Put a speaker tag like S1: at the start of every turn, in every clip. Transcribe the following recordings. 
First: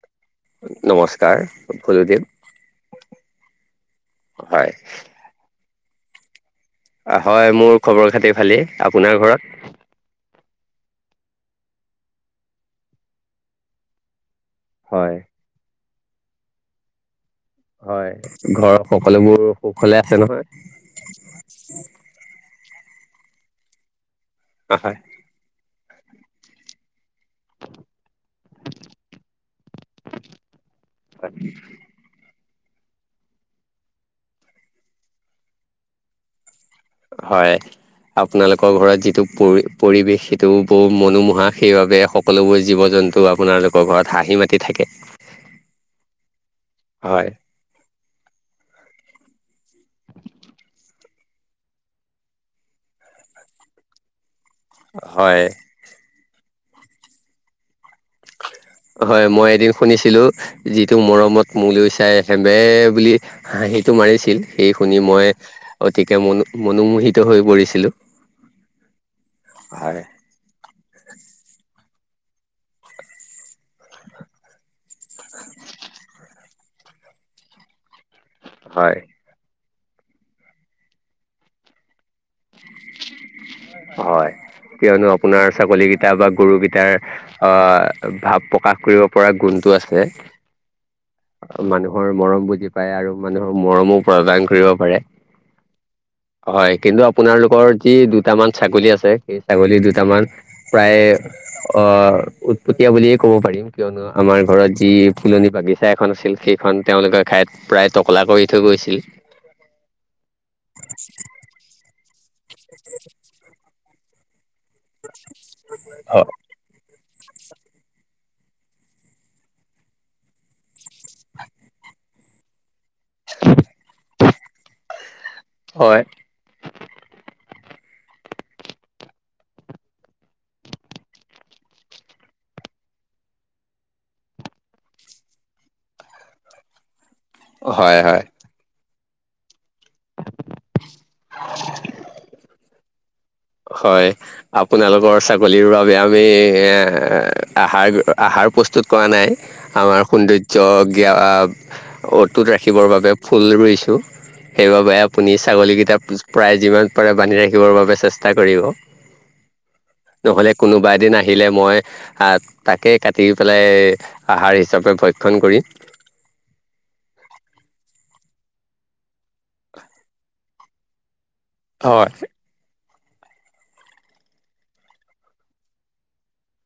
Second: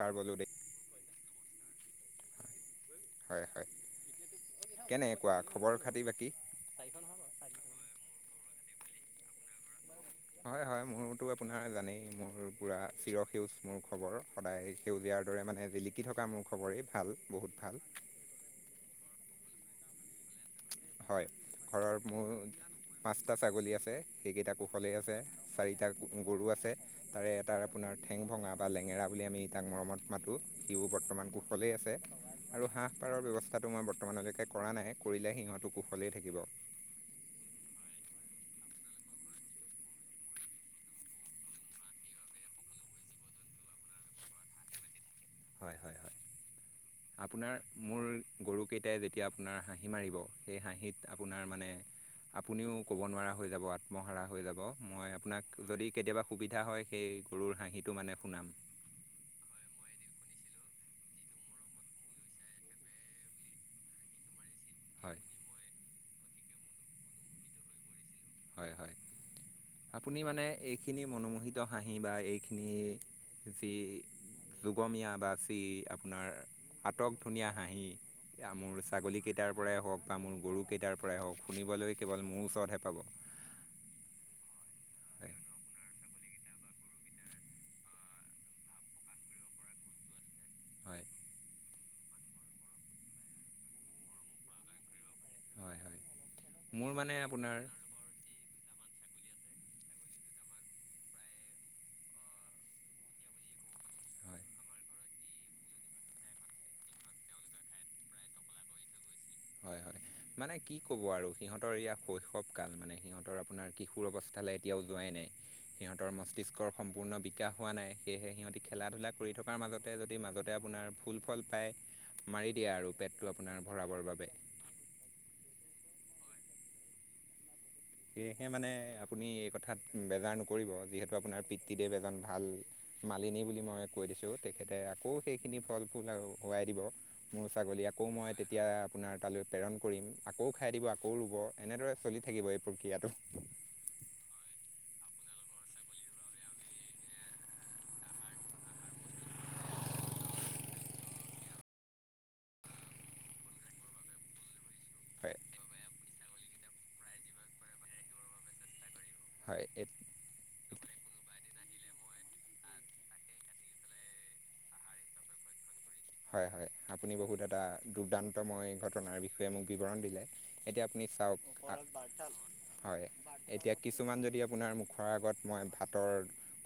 S1: সাৰ বলো দেই
S2: নমস্কাৰ ফুলদৱ
S1: হয় হয় কেনেকুৱা খবৰ খাতি বাকী
S2: হয় মোৰ খবৰ খাতিৰ ভালে আপোনাৰ ঘৰত
S1: হয় হয় মোৰতো আপোনাৰ জানেই মোৰ পূৰা চিৰসেউজ মোৰ খবৰ সদায়
S2: হয়
S1: সেউজীয়াৰ দৰে মানে জিলিকি থকা মোৰ খবৰেই ভাল বহুত ভাল
S2: হয় ঘৰৰ সকলোবোৰ সুখ হলে আছে নহয়
S1: হয় ঘৰৰ মোৰ পাঁচটা ছাগলী আছে সেইকেইটা কুশলে
S2: হয়
S1: আছে চাৰিটা গৰু আছে তাৰে এটাৰ আপোনাৰ ঠেং ভঙা বা লেঙেৰা বুলি আমি তাক মৰমত মাতোঁ সিও বৰ্তমান কুশলেই আছে আৰু হাঁহ পাৰৰ ব্যৱস্থাটো মই বৰ্তমানলৈকে কৰা নাই কৰিলে সিহটো কুশলেই থাকিব
S2: হয় আপোনালোকৰ ঘৰত যিটো পৰি পৰিৱেশ সেইটো বৰু মনোমোহা সেইবাবে সকলোবোৰ জীৱ জন্তু যোনটো আপোনালোকৰ ঘৰত হাঁহি মাতি থাকে
S1: হয় হয় হয়
S2: হয়
S1: আপোনাৰ মোৰ গৰুকেইটাই যেতিয়া আপোনাৰ হাঁহি মাৰিব সেই হাঁহিত আপোনাৰ মানে আপুনিও ক'ব নোৱাৰা হৈ যাব আত্মহাৰা হৈ যাব মই
S2: হয়
S1: আপোনাক যদি কেতিয়াবা সুবিধা হয় সেই গৰুৰ হাঁহি
S2: হয় মই এদিন শুনিছিলো যিটো মৰমত মূলৈ চাই হেবে বুলি হাঁহিটো মাৰিছিল সেই শুনি
S1: হয়
S2: মই অতিকে মনো মনোমোহিত হৈ পৰিছিলো
S1: ান এইখিনি মনোমোহিত হাঁহি বা এইখিনি যি লুগমীয়া বাচি আপোনাৰ আটক ধুনীয়া হাঁহি মোৰ
S2: হয়
S1: ছাগলীকেইটাৰ পৰাই হওক বা মোৰ গৰুকেইটাৰ পৰাই হওক শুনিবলৈ কেৱল মোৰ ওচৰতহে পাব
S2: হয় কিয়নো আপোনাৰ ছাগলী কেইটা গতা বা গুৰু গেইটাৰ আহ ভাৱ প্ৰকাশ কৰিব পৰা গুণটো আছে
S1: হয়
S2: মানুহৰ মৰম বুজি পায় আৰু মানুহৰ মৰমো প্ৰদান কৰিব পাৰে
S1: হয় হয় হয়
S2: হয়
S1: মোৰ
S2: কিন্তু
S1: মানে আপোনাৰ
S2: আপোনালোকৰ যি দুটামান ছাগলী আছে সেই ছাগলী দুটামান প্ৰায় অ উৎপটীয়া বুলিয়ে ক'ব পাৰি কিয়নো
S1: হয়
S2: আমাৰ ঘৰত যি ফুলনি বাগিচা ঠাই এখন আছিল সেইখন তেওঁলোকৰ ঠাইত প্ৰায় টকলা কৰি থৈ গৈছিল
S1: হয় হয় মানে কি কব আৰু সিহঁতৰ ইয়া কাল মানে সিহঁতৰ আপোনাৰ কিশোৰ অস্থালৈ এতিয়াও যোৱাই নাই সিহঁতৰ
S2: হয়
S1: মস্তিষ্কৰ সম্পূৰ্ণ শিকা হোৱা নাই সেয়েহে সিহঁতি খেলা ধূলা কৰি থকাৰ মাজতে যদি মাজতে আপোনাৰ ফুল ফল পায় মাৰি দিয়ে আৰু পেটটো আপোনাৰ ভৰাবৰ বাবে
S2: হয়
S1: সেয়েহে মানে আপুনি এই কথাত বেজাৰ নকৰিব যিহেতু আপোনাৰ পিতৃদেৱ এজন ভাল মালিনী বুলি মই কৈ দিছো তেখেতে আকৌ সেইখিনি ফল ফুল হৱাই দিব মোৰ ছাগলী
S2: হয়
S1: আকৌ
S2: হয়
S1: মই তেতিয়া আপোনাৰ তালৈ প্ৰেৰণ কৰিম আকৌ খাই দিব আকৌ ৰুব এনেদৰে চলি থাকিব এই প্ৰক্ৰিয়াটো
S2: হয় আপোনালোকৰ ছাগলীৰ বাবে আমি এ আহাৰ আহাৰ প্ৰস্তুত কৰা ন আম অটুত ৰাখিবৰ বাবে ইছোঁ সেইবাবে আপুনি
S1: হয়
S2: ছাগলীকেইটা প্ৰায় যিমান পাৰে বান্ধি ৰাখিবৰ বাবে চেষ্টা কৰিব
S1: হয়
S2: নহ'লে কোনোবা এদিন আহিলে মই তাকেই কাটি পেলাই আহাৰ হিচাপে ভক্ষণ কৰিম
S1: মই ঘটনাৰ বিষয়ে মোক বিৱৰণ দিলে এতিয়া আপুনি চাওক
S2: হয়,
S1: হয় এতিয়া কিছুমান যদি আপোনাৰ মুখৰ আগত মই ভাতৰ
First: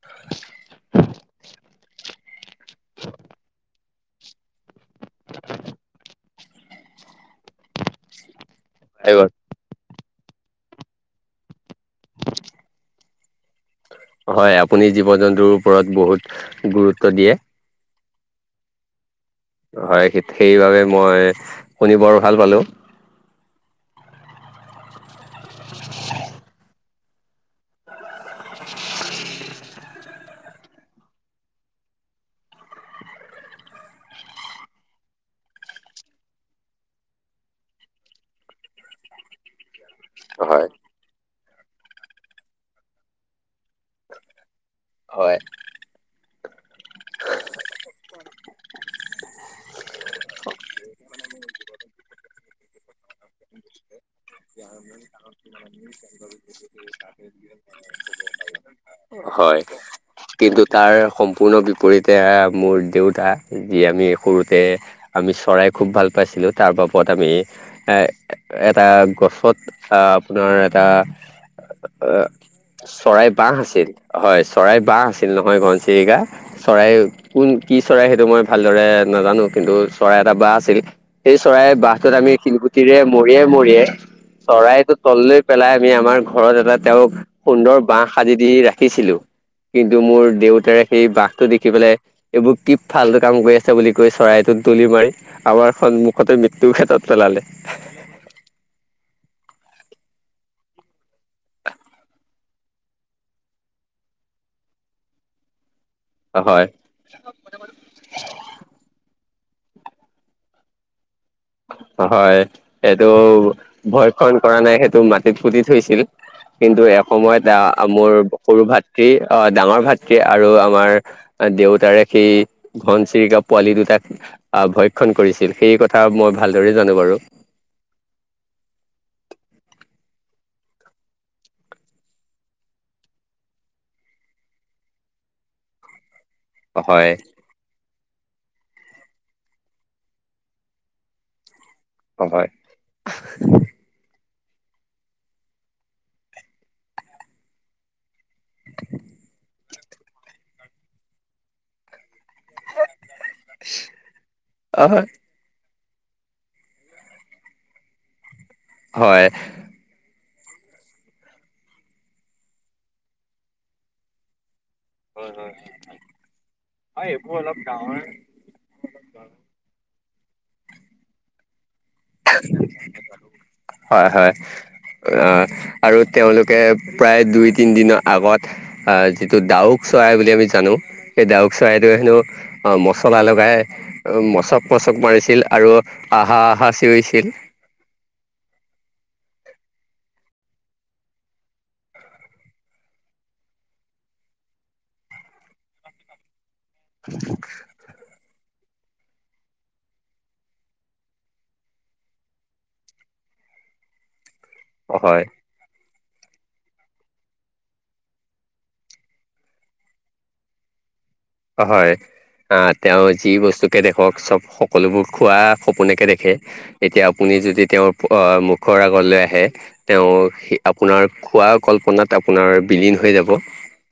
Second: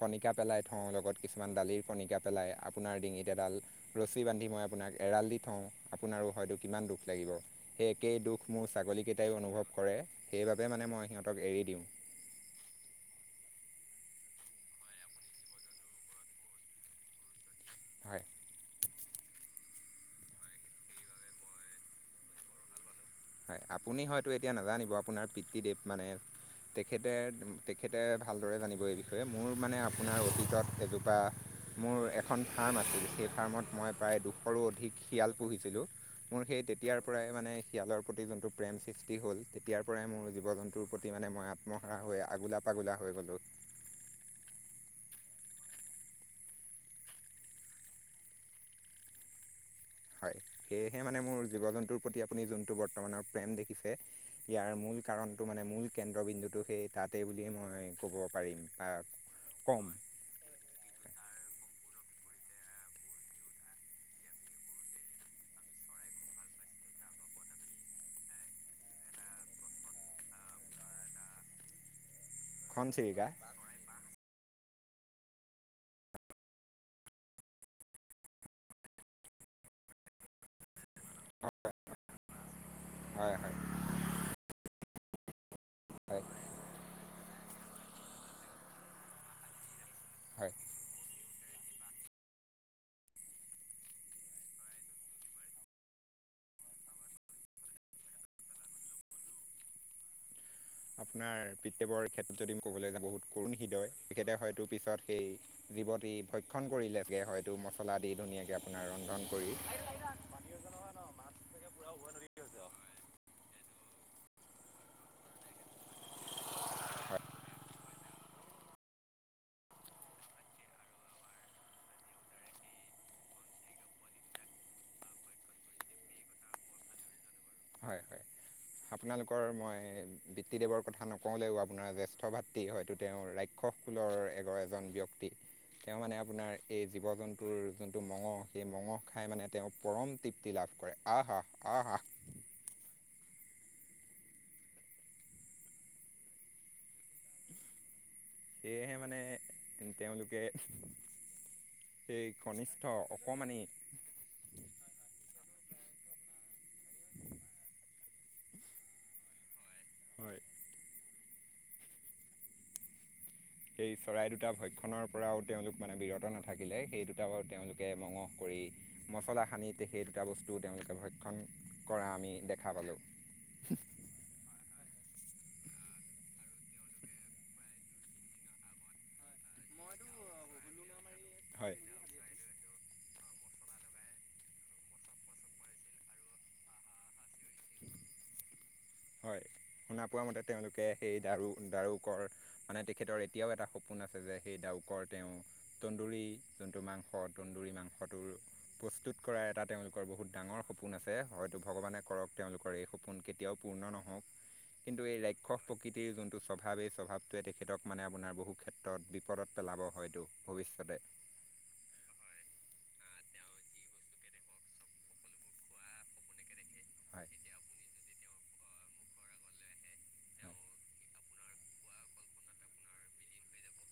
S1: কণিকা পেলাই থওঁ লগত কিছুমান দালিৰ কণিকা পেলাই আপোনাৰ ডিঙিত এডাল ৰছী বান্ধি মই আপোনাক এৰাল দি থওঁ, আপোনাৰো হয়তো কিমান দুখ লাগিব, সেই একেই দুখ মোৰ ছাগলীকেইটাইো অনুভৱ কৰে সেইবাবে মানে মই সিহঁতক এৰি দিওঁ
S2: হয় আপুনি জীৱ জন্তুৰ ওপৰত বহুত গুৰুত্ব দিয়ে
S1: হয়
S2: হয় সেইবাবে মই শুনি বৰ ভাল পালো
S1: হয় আপুনি হয়তো এতিয়া নাজানিব আপোনাৰ পিতৃ দেৱ মানে তেখেতে তেখেতে ভালদৰে জানিব এই বিষয়ে মোৰ মানে আপোনাৰ অতীতত এজোপা মোৰ এখন ফাৰ্ম আছিল সেই ফাৰ্মত মই প্ৰায় দুশৰো অধিক শিয়াল পুহিছিলোঁ মোৰ সেই তেতিয়াৰ পৰাই মানে শিয়ালৰ প্ৰতি যোনটো প্ৰেম সৃষ্টি হ'ল তেতিয়াৰ পৰাই মোৰ জীৱ
S2: হয়
S1: জন্তুৰ প্ৰতি মানে মই মহা হৈ আগোলা পাগোলা হৈ গ'লোঁ।
S2: হয়, [inaudible]
S1: হয়, সেয়েহে মানে মোৰ জীৱ জন্তুৰ প্ৰতি আপুনি যোনটো বৰ্তমানৰ প্ৰেম দেখিছে ইয়াৰ মূল কাৰণটো মানে মূল কেন্দ্ৰবিন্দুটো সেই তাতেই বুলিয়েই মই ক'ব পাৰিম বা
S2: হয়, হয়,
S1: ক'ম
S2: কিন্ত তাৰ সম্পূৰ্ণ বিপৰিতে মোৰ দেউতা যি আমি সৰুতে আমি চৰাই খুব ভাল পাইছিলোঁ তাৰ বাবদ আমি এ এটা গছত আ, আপোনাৰ এটা
S1: খন
S2: চৰাই
S1: চিৰিকা
S2: ববঁহ আছিল হয়, চৰাই বাঁহ আছিল নহয় ঘনচিৰিকা চৰাই কোন কি চৰাই সেইটো মই ভালদৰে নাজানো কিন্তু চৰাই এটা বা আছিল সেই চৰাই বাঁহটোত আমি শিলগুটিৰে
S1: হয়
S2: মৰিয়াই
S1: হয়
S2: মৰিয়াই চৰাইটো তললৈ পেলাই আমি আমাৰ
S1: হয়
S2: ঘৰত এটা তেওঁক সুন্দৰ বাঁহ সাজি দি ৰাখিছিলোঁ। কিন্তু মোৰ
S1: হয়
S2: দেউতাৰে সেই বাঁহটো দে দেখি পেলাই এইবোৰ কি ফালটো কাম কৰি আছ বুলি কৈ চৰাইটো দলি মাৰি আমাৰ সন্মুখতে মৃ তু খেতত পেলালে।
S1: [inaudible] আপোনাৰ পিতৱৰ ক্ষেত্ৰত যদি মই ক'বলৈ যা বহুত কৰুণ হৃদয় তেখেতে হয়তো পিছত সেই জীৱতী
S2: হয়
S1: ভক্ষণ কৰিলেগে হয়তো মছলা দি ধুনীয়াকে আপোনাৰ ৰন্ধন কৰি
S2: হয়, এইটো ভয়, খন কৰা নাই সেইটো মাটিত ফুতি থৈছিল কিন্তু
S1: হয়
S2: এসময়ত আ, মোৰ সৰু ভাতৃ অ', ডাঙৰ ভাতৃ আৰু আমাৰ দেউতাৰে সি ঘনচিৰিকা পোৱালি দুটাক আ, ভক্ষণ কৰিছিল সেই কথা মই ভালদৰে জানো বাৰু।
S1: হয়, হয়, আপোনালোকৰ মই বিত্ত দেৱৰ কথা নকওঁলেও আপোনাৰ জেষ্ঠ ভাতৃ হয়তো তেওঁ ৰা উৎখ খুলৰ এগৰ এজন ব্যক্তি, তেওঁ মানে আপোনাৰ সেই জীৱ
S2: হয়
S1: জন্তুৰ যোনটো মঙহ সেই মঙহ খাই মানে তেওঁ পৰম তৃপ্তি লাভ কৰে আহা, আহা
S2: হয়,
S1: সেয়েহে মানে তেওঁলোকে এই কনিষ্ঠ অকমানি
S2: আহ হয়,
S1: হয় সেই চৰাই দুটা ভয় খনৰ পৰাও তেওঁলোক মানে বিৰত নাথাকিলে সেই দুটা তেওঁলোকে মঙ কৰি মছলা সানি তে সেই দুটা বস্তু তেওঁলোকে ভক্ষণ কৰা আমি দেখা পালোঁ
S2: হয়, হয় আৰু তেওঁলোকে প্ৰায় দুই তিনিদিনৰ আগত আ, যিটো ডাউক চৰাই বুলি আমি জানো, সেই ডাউক
S1: হয়
S2: চৰাইটোৱে হেনো অ, চলাই লগাই মচক পচক মাৰিছিল আৰু আহা, আহা ছিয়ৰিছিল
S1: হয়, শুনা পোৱা মতে তেওঁলোকে সেই দাৰু দাৰুকৰ মানে তেখেতৰ এতিয়াও, এটা সপোন আছে যে সেই দাৰ [unintelligible] তেওঁ তন্দুৰী যোনটো মাংস তন্দুৰী মাংসটোৰ প্ৰস্তুত কৰা এটা তেওঁলোকৰ বহুত ডাঙৰ সপোন আছে হয়তো ভগৱানে কৰক তেওঁলোকৰ এই সপোন কেতিয়াও পূৰ্ণ নহওক কিন্তু এই
S2: হয়
S1: ৰাক্ষস প্ৰকৃতিৰ যোনটো স্বভাৱ এই স্বভাৱটোৱে তেখেতক মানে আপোনাৰ বহু ক্ষেত্ৰত বিপদত পেলাব হয়তো ভৱিষ্যতে
S2: হয়, আ, তেওঁ যি বস্তুকে দেখক চব সকলোবোৰ খোৱা সপোনেকে দেখে, এতিয়া
S1: হয়।
S2: আপুনি এই যদি তেওঁৰ আ, মুখৰ আগলৈ আহে, তেওঁ আপোনৰ খুৱাৰ কল্পনাত আপোনাৰ বিলীন হৈ যাব।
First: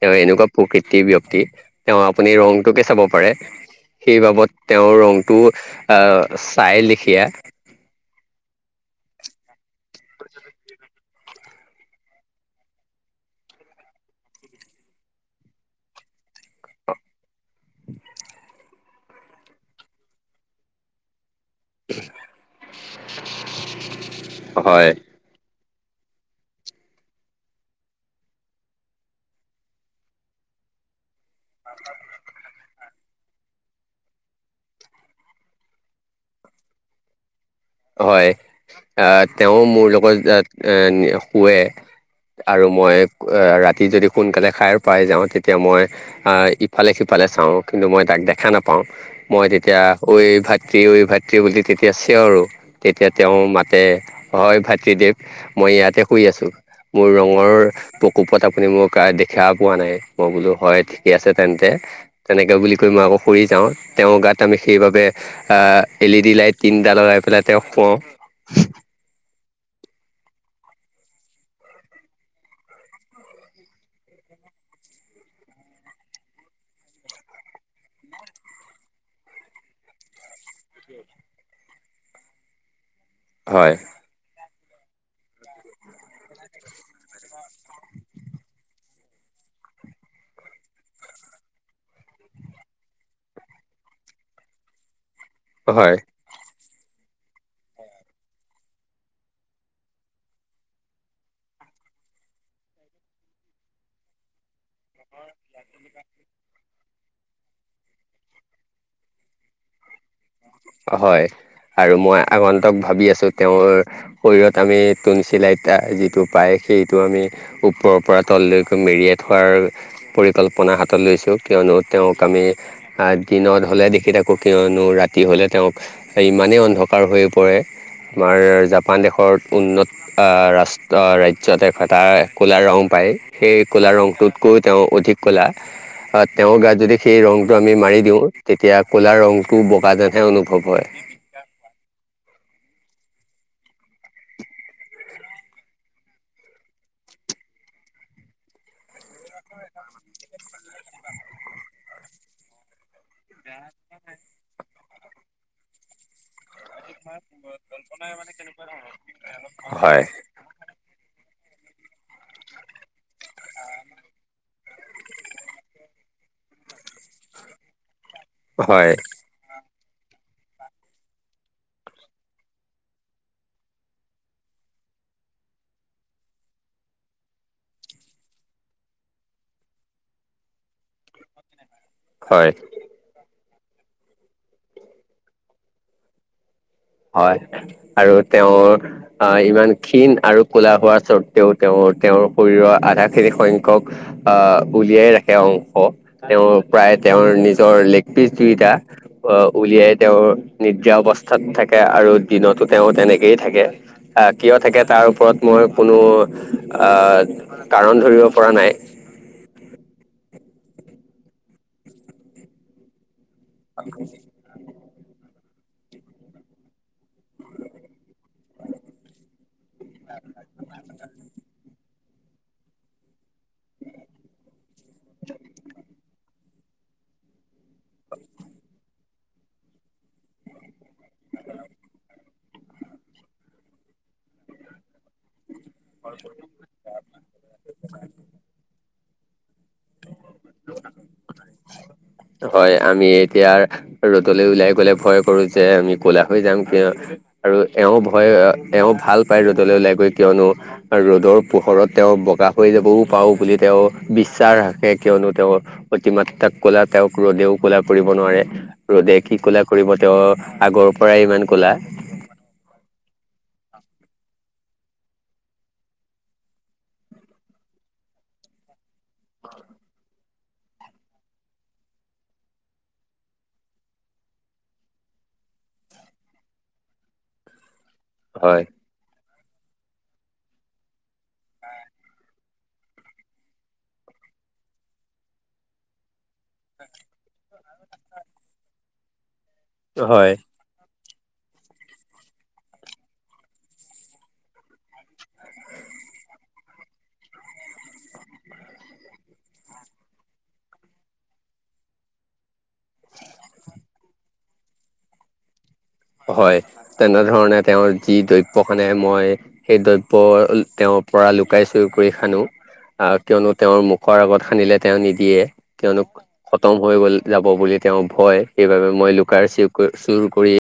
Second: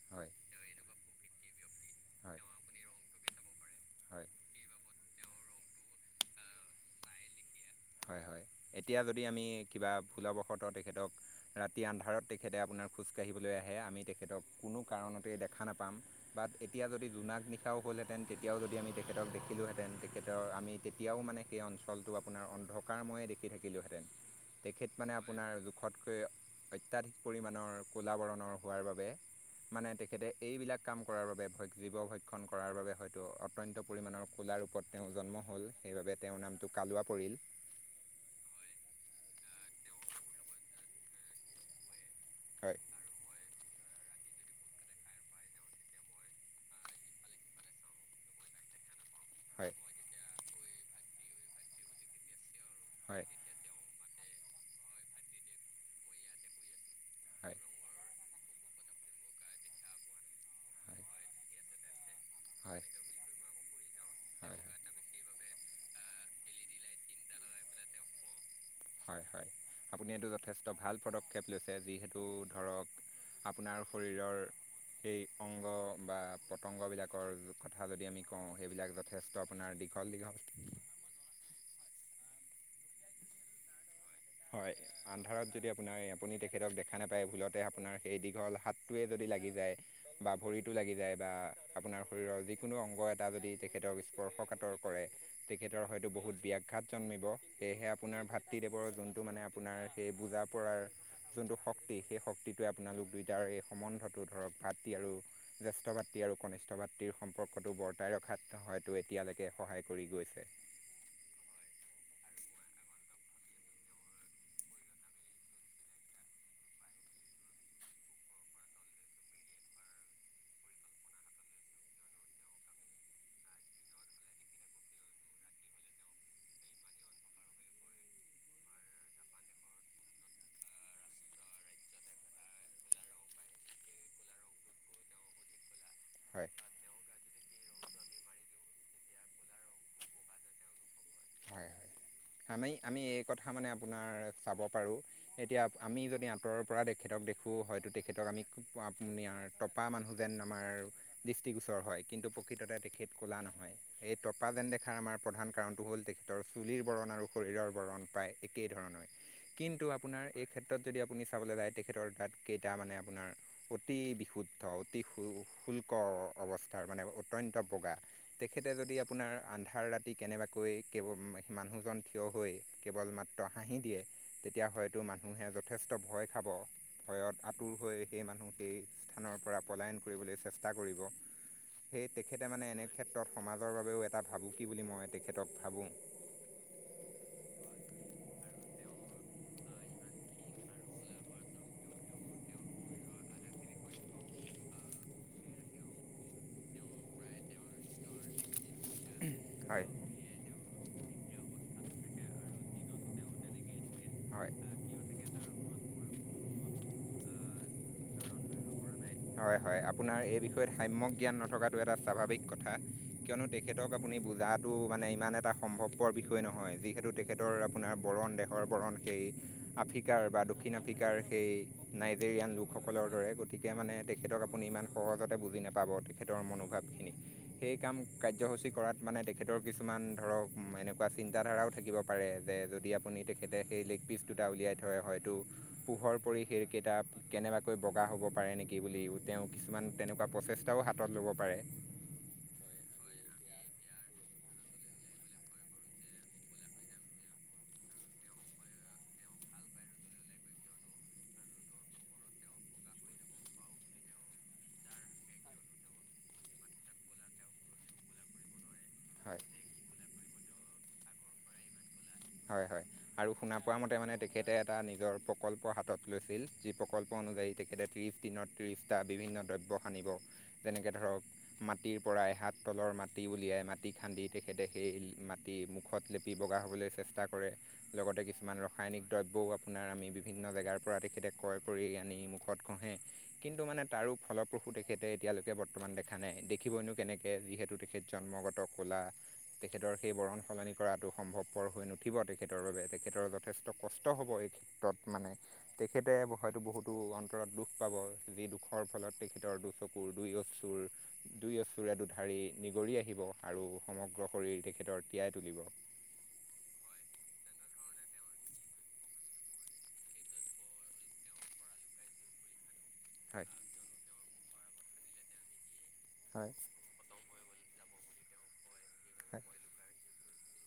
S2: তেওঁ
S1: হয়
S2: এনেকুৱা প্ৰকৃতিৰ ব্যয়ক্তি, তেওঁ আপুনি
S1: হয়
S2: ৰংটোকে চাব পাৰে। সেই
S1: হয়
S2: বাবদ তেওঁৰ ৰংটো আ, চাই লেখিয়া
S1: হয় হয় এতিয়া যদি আমি কিবা ভুলবশতঃ তেখেতক ৰাতি আন্ধাৰত তেখেতে আপোনাৰ খোজকাঢ়িবলৈ আহে আমি তেখেতক কোনো কাৰণতে দেখা নাপাম, বাট এতিয়া যদি জোনাক নিশাও হ'ল হেতেন তেতিয়াও যদি আমি তেখেতক দেখিলোঁ হেঁতেন তেখেতৰ আমি তেতিয়াও মানে সেই অঞ্চলটো আপোনাৰ অন্ধকাৰ ময়ে দেখি থাকিলোঁ হেঁতেন তেখেত
S2: হয়
S1: মানে আপোনাৰ জোখতকৈ অত্যাধিক পৰিমাণৰ কলাবৰণৰ হোৱাৰ বাবে মানে তেখেতে এইবিলাক কাম কৰাৰ বাবে জীৱ ভক্ষণ কৰাৰ বাবে হয়তো অত্যন্ত পৰিমাণৰ কোলা ৰূপত তেওঁ জন্ম হ'ল সেইবাবে তেওঁৰ নামটো কালুৱা পৰিল।
S2: হয়, আ তেওঁ মোৰ লগত এ শুৱে আৰু
S1: হয়
S2: মই আ, ৰাতি যদি সোনকালে খাই পায় যাওঁ, তেতিয়া মই ইফালে সিফালে চাওঁ কিন্তু মই তাক দেখা নাপাওঁ। মই
S1: হয়
S2: তেতিয়া ঐ ভাতৃ ঐ ভাতৃ বুলি তেতিয়া চিঞৰো। তেতিয়া
S1: হয়
S2: তেওঁ মাতে হয়, ভাতৃদেৱ মই ইয়াতে শুই আছোঁ। মোৰ ৰঙৰ
S1: হয়
S2: কোপত আপুনি মোক দেখা পোৱা নাই, মই বোলো হয় ঠিকে আছে তেন্তে। তেনেকে বুলি
S1: হয়
S2: কৈ মই আকৌ শুই যাওঁ, তেওঁৰ গাত আমি
S1: হয়
S2: সেইবাবে আ, এল ই ডি লাইট তিনিটা লগাই পেলাই তেওঁক শুৱাও।
S1: হয় হয় আপুনি এইটো যথেষ্ট ভাল পদক্ষেপ লৈছে যিহেতু ধৰক আপোনাৰ শৰীৰৰ সেই অংগ বা পতংগ বিলাকৰ কথা যদি আমি কওঁ, সেইবিলাক যথেষ্ট আপোনাৰ [unintelligible]
S2: হয়,
S1: হয় আন্ধাৰত যদি আপোনাৰ আপুনি তেখেতক দেখা নাপায় ভুলতে আপোনাৰ সেই দীঘল হাতটোৱে যদি লাগি যায়, বা ভৰিতো লাগি যায়, বা আপোনাৰ শৰীৰৰ যিকোনো অংগ এটা যদি তেখেতক স্পৰ্শ [unintelligible] কাতৰ কৰে তেখেতৰ
S2: হয়
S1: হয়তো বহুত ব্যাঘাত জন্মিব সেয়েহে আপোনাৰ ভাতৃদেৱৰ যোনটো যোনটো মানে আপোনাৰ সেই বুজা পৰাৰ, যোনটো শক্তি সেই শক্তিটোৱে আপোনালোক দুইটাৰ এই সম্বন্ধত ধৰক ভাতৃ আৰু জ্যেষ্ঠ ভাতৃ আৰু কনিষ্ঠ ভাতৃৰ সম্পৰ্কটো বৰ্তাই ৰখাত হয়তো এতিয়া এতিয়ালৈকে সহায় কৰি গৈছে।
S2: হয়, আৰু মই আগন্তক ভাবি আছোঁ, তেওঁৰ শৰীৰত আমি তুলচিলাইত যিটো পাই সেইটো আমি ওপৰৰ পৰা তললৈকৈ মেৰিয়াই থোৱাৰ পৰিকল্পনা হাতত লৈছোঁ কিয়নো তেওঁক আমি দিনত হ'লে দেখি থাকো কিয়নো ৰাতি হ'লে তেওঁক ইমানেই অন্ধকাৰ হৈ পৰে আমাৰ জাপান দেশৰ উন্নত আ, ৰাষ্ট ৰাজ্য [unintelligible] এটা কলা ৰং পাই পাই, সেই কোলা ৰঙটোত কৈ তেওঁ অধিক কোলা।
S1: হয়
S2: তেওঁৰ গাত যদি সেই ৰংটো আমি মাৰি দিওঁ তেতিয়া ক'লা ৰংটো বগা যেনহে অনু হ'বই।
S1: হয় হয় আমি আমি এই কথা মানে আপোনাৰ চাব পাৰো এতিয়া আমি যদি আঁতৰৰ পৰা দেখি থাকোঁ দেখো হয়তো তেখেতক আমি আপুনি টপা মানুহ যেন আমাৰ দৃষ্টিগোচৰ হয়, কিন্তু প্ৰকৃততে তেখেত ক'লা নহয়, এই টপা যেন দেখাৰ আমাৰ প্ৰধান কাৰণটো হ'ল তেখেতৰ চুলিৰ বৰণ আৰু শৰীৰৰ বৰণ প্ৰায় একেই ধৰণৰ, কিন্তু
S2: হয়,
S1: আপোনাৰ এই ক্ষেত্ৰত যদি আপুনি চাবলৈ যায় তেখেতৰ দাঁতকেইটা মানে আপোনাৰ অতি বিশুদ্ধ অতি শু শুল্কৰ। অৱস্থাৰ মানে অত্যন্ত বগা তেখেতে
S2: হয়,
S1: যদি আপোনাৰ আন্ধাৰ ৰাতি কেনেবাকৈ কেৱ মানুহজন থিয় হৈ কেৱল মাত্ৰ হাঁহি দিয়ে, তেতিয়া হয়তো মানুহে যথেষ্ট ভয় খাব। ভয়ত আঁতুৰ হৈ সেই মানুহ সেই স্থানৰ পৰা পলায়ন কৰিবলৈ চেষ্টা কৰিব। [inaudible] সেই তেখেতে
S2: হয়,
S1: মানে এনে ক্ষেত্ৰত সমাজৰ বাবেও এটা ভাবুকি বুলি মই তেখেতক ভাবোঁ।
S2: হয়, আৰু তেওঁৰ আহ ইমান ক্ষীণ আৰু কোলা হোৱা স্বৰ্তেও তেওঁ তেওঁৰ শৰীৰৰ আধা খিনি শংখ্যক আ উলিয়াই ৰাখে অংশ তেওঁৰ প্ৰাই তাই তেওঁৰ নিজৰিচ লেগ পিছ তিৰ্ত
S1: হয়
S2: উলিয়াই তেওঁ নিদ্ৰা অৱস্থাত থ থাকে আৰু দিনতো তেওঁ তেনেকেই থাকে আহ
S1: হয়
S2: কিয় থাকে তাৰ ওপৰত মোৰ কোনো আহ কাৰণ ধৰিব পৰা নাই।
S1: হয় হয়, আপোনাৰ এই বিষয়ত সাম্য়ক জ্ঞান নথকাতটো এটা স্বাভাৱিক কথা। কিয়নো তেখেতক আপুনি বুজাটো মানে ইমান এটা সম্ভৱপৰ বিষয় নহয় যিহেতু তেখেতৰ আপোনাৰ বৰণ দেশৰ বৰণ সেই আফ্ৰিকাৰ বা দক্ষিণ আফ্ৰিকাৰ সেই নাইজেৰিয়ান লোকসকলৰ দৰে গতিকে মানে তেখেতক আপুনি ইমান সহজতে বুজি নাপাব তেখেতৰ মনোভাৱখিনি সেই কাম কাৰ্যসূচী কৰাত মানে তেখেতৰ কিছুমান ধৰক এনেকুৱা চিন্তাধাৰাও থাকিব পাৰে যে যদি আপুনি তেখেতে সেই লেখি বি দুটা উলিয়াই থয় হয়তো পোহৰ পৰি সেই কেইটা কেনেবাকৈ বগা হব পাৰে নেকি বুলি তেওঁ কিছুমান তেনেকুৱা প্ৰচেষ্টাও হাতত ল'ব পাৰে
S2: হয় আমি এতিয়া ৰ লৈ উওলাই গলে ভয় কৰো যে আমি কলা হৈ যাম আৰু এওঁ ভয় এওঁ ভাল পাই ৰ'দলৈ ওলাই গৈ কিয়নো ৰ'দৰ পোহৰত তেওঁ বগা হৈ যাবও পাও বুলি তেওঁ বিশ্বাস ৰাখে কিয়নো তেওঁৰ অতিমাত্ৰাক কোলা তেওঁক ৰ'দেও কলা কৰিব নোৱাৰে। ৰ'দে
S1: হয়
S2: কি ক'লা কৰিব তেওঁ আগৰ পৰাই ইমান কলা।
S1: হয় হয়, আৰু শুনা পোৱা মতে মানে তেখেতে এটা নিজৰ প্ৰকল্প হাতত লৈছিল যি প্ৰকল্প [unintelligible] তেখেতে ত্ৰিশ দিনত ত্ৰিশটা বিভিন্ন দ্ৰব্য সানিব। যেনেকে ধৰক মাটিৰ পৰা পাইহাত তলৰ মাটি উলিয়াই মাটি খান্দি তেখেতে সেই মাটি মুখত লেপি বগা হ'বলৈ চেষ্টা কৰে লগতে কিছুমান
S2: হয়
S1: ৰাসায়নিক দ্ৰব্য বৌ আপোনাৰ আমি বিভিন্ন জেগাৰ পৰা তেখেতে ক্ৰয় কৰি আনি মুখত ঘঁহে, কিন্তু মানে তাৰো ফলপ্ৰসু তেখেতে এতিয়ালৈকে বৰ্তমান দেখা নাই দেখিবইনো কেনেকে যিহেতু তেখেত জন্মগত ক'লা। তেখেতৰ সেই
S2: হয়
S1: বৰণ সলনি কৰাটো সম্ভৱপৰ হৈ নুঠ উঠিব তেখেতৰ বাবে তেখেতৰ যথেষ্ট কষ্ট হ'ব এই ক্ষেত্ৰত মানে তেখেতে হয়তো বহুতো অন্তৰত দুখ পাব যি দুখৰ ফলত তেখেতৰ দু চকুৰ দুই অচুৰ দুই অ ধাৰি নিগৰি আহিব আৰু সমগ্ৰ শৰীৰ তেখেতৰ তিয়াই তুলিব
S2: হয়, তেনেধৰণে তেওঁৰ যি দ্ৰব্যখনে মই সেই দ্ৰব্য তেওঁ পৰা লুকাই চুই কৰি খানো। আহ
S1: হয়
S2: কিয়নো তেওঁৰ মুখৰ আগত সানিলে তেওঁ নিদিয়ে কিয়নো
S1: হয়
S2: খতম হৈ গল যাব বুলি তেওঁ ভয় সেইবাবে মই
S1: হয়
S2: লুকাৰ চ চুৰ কৰি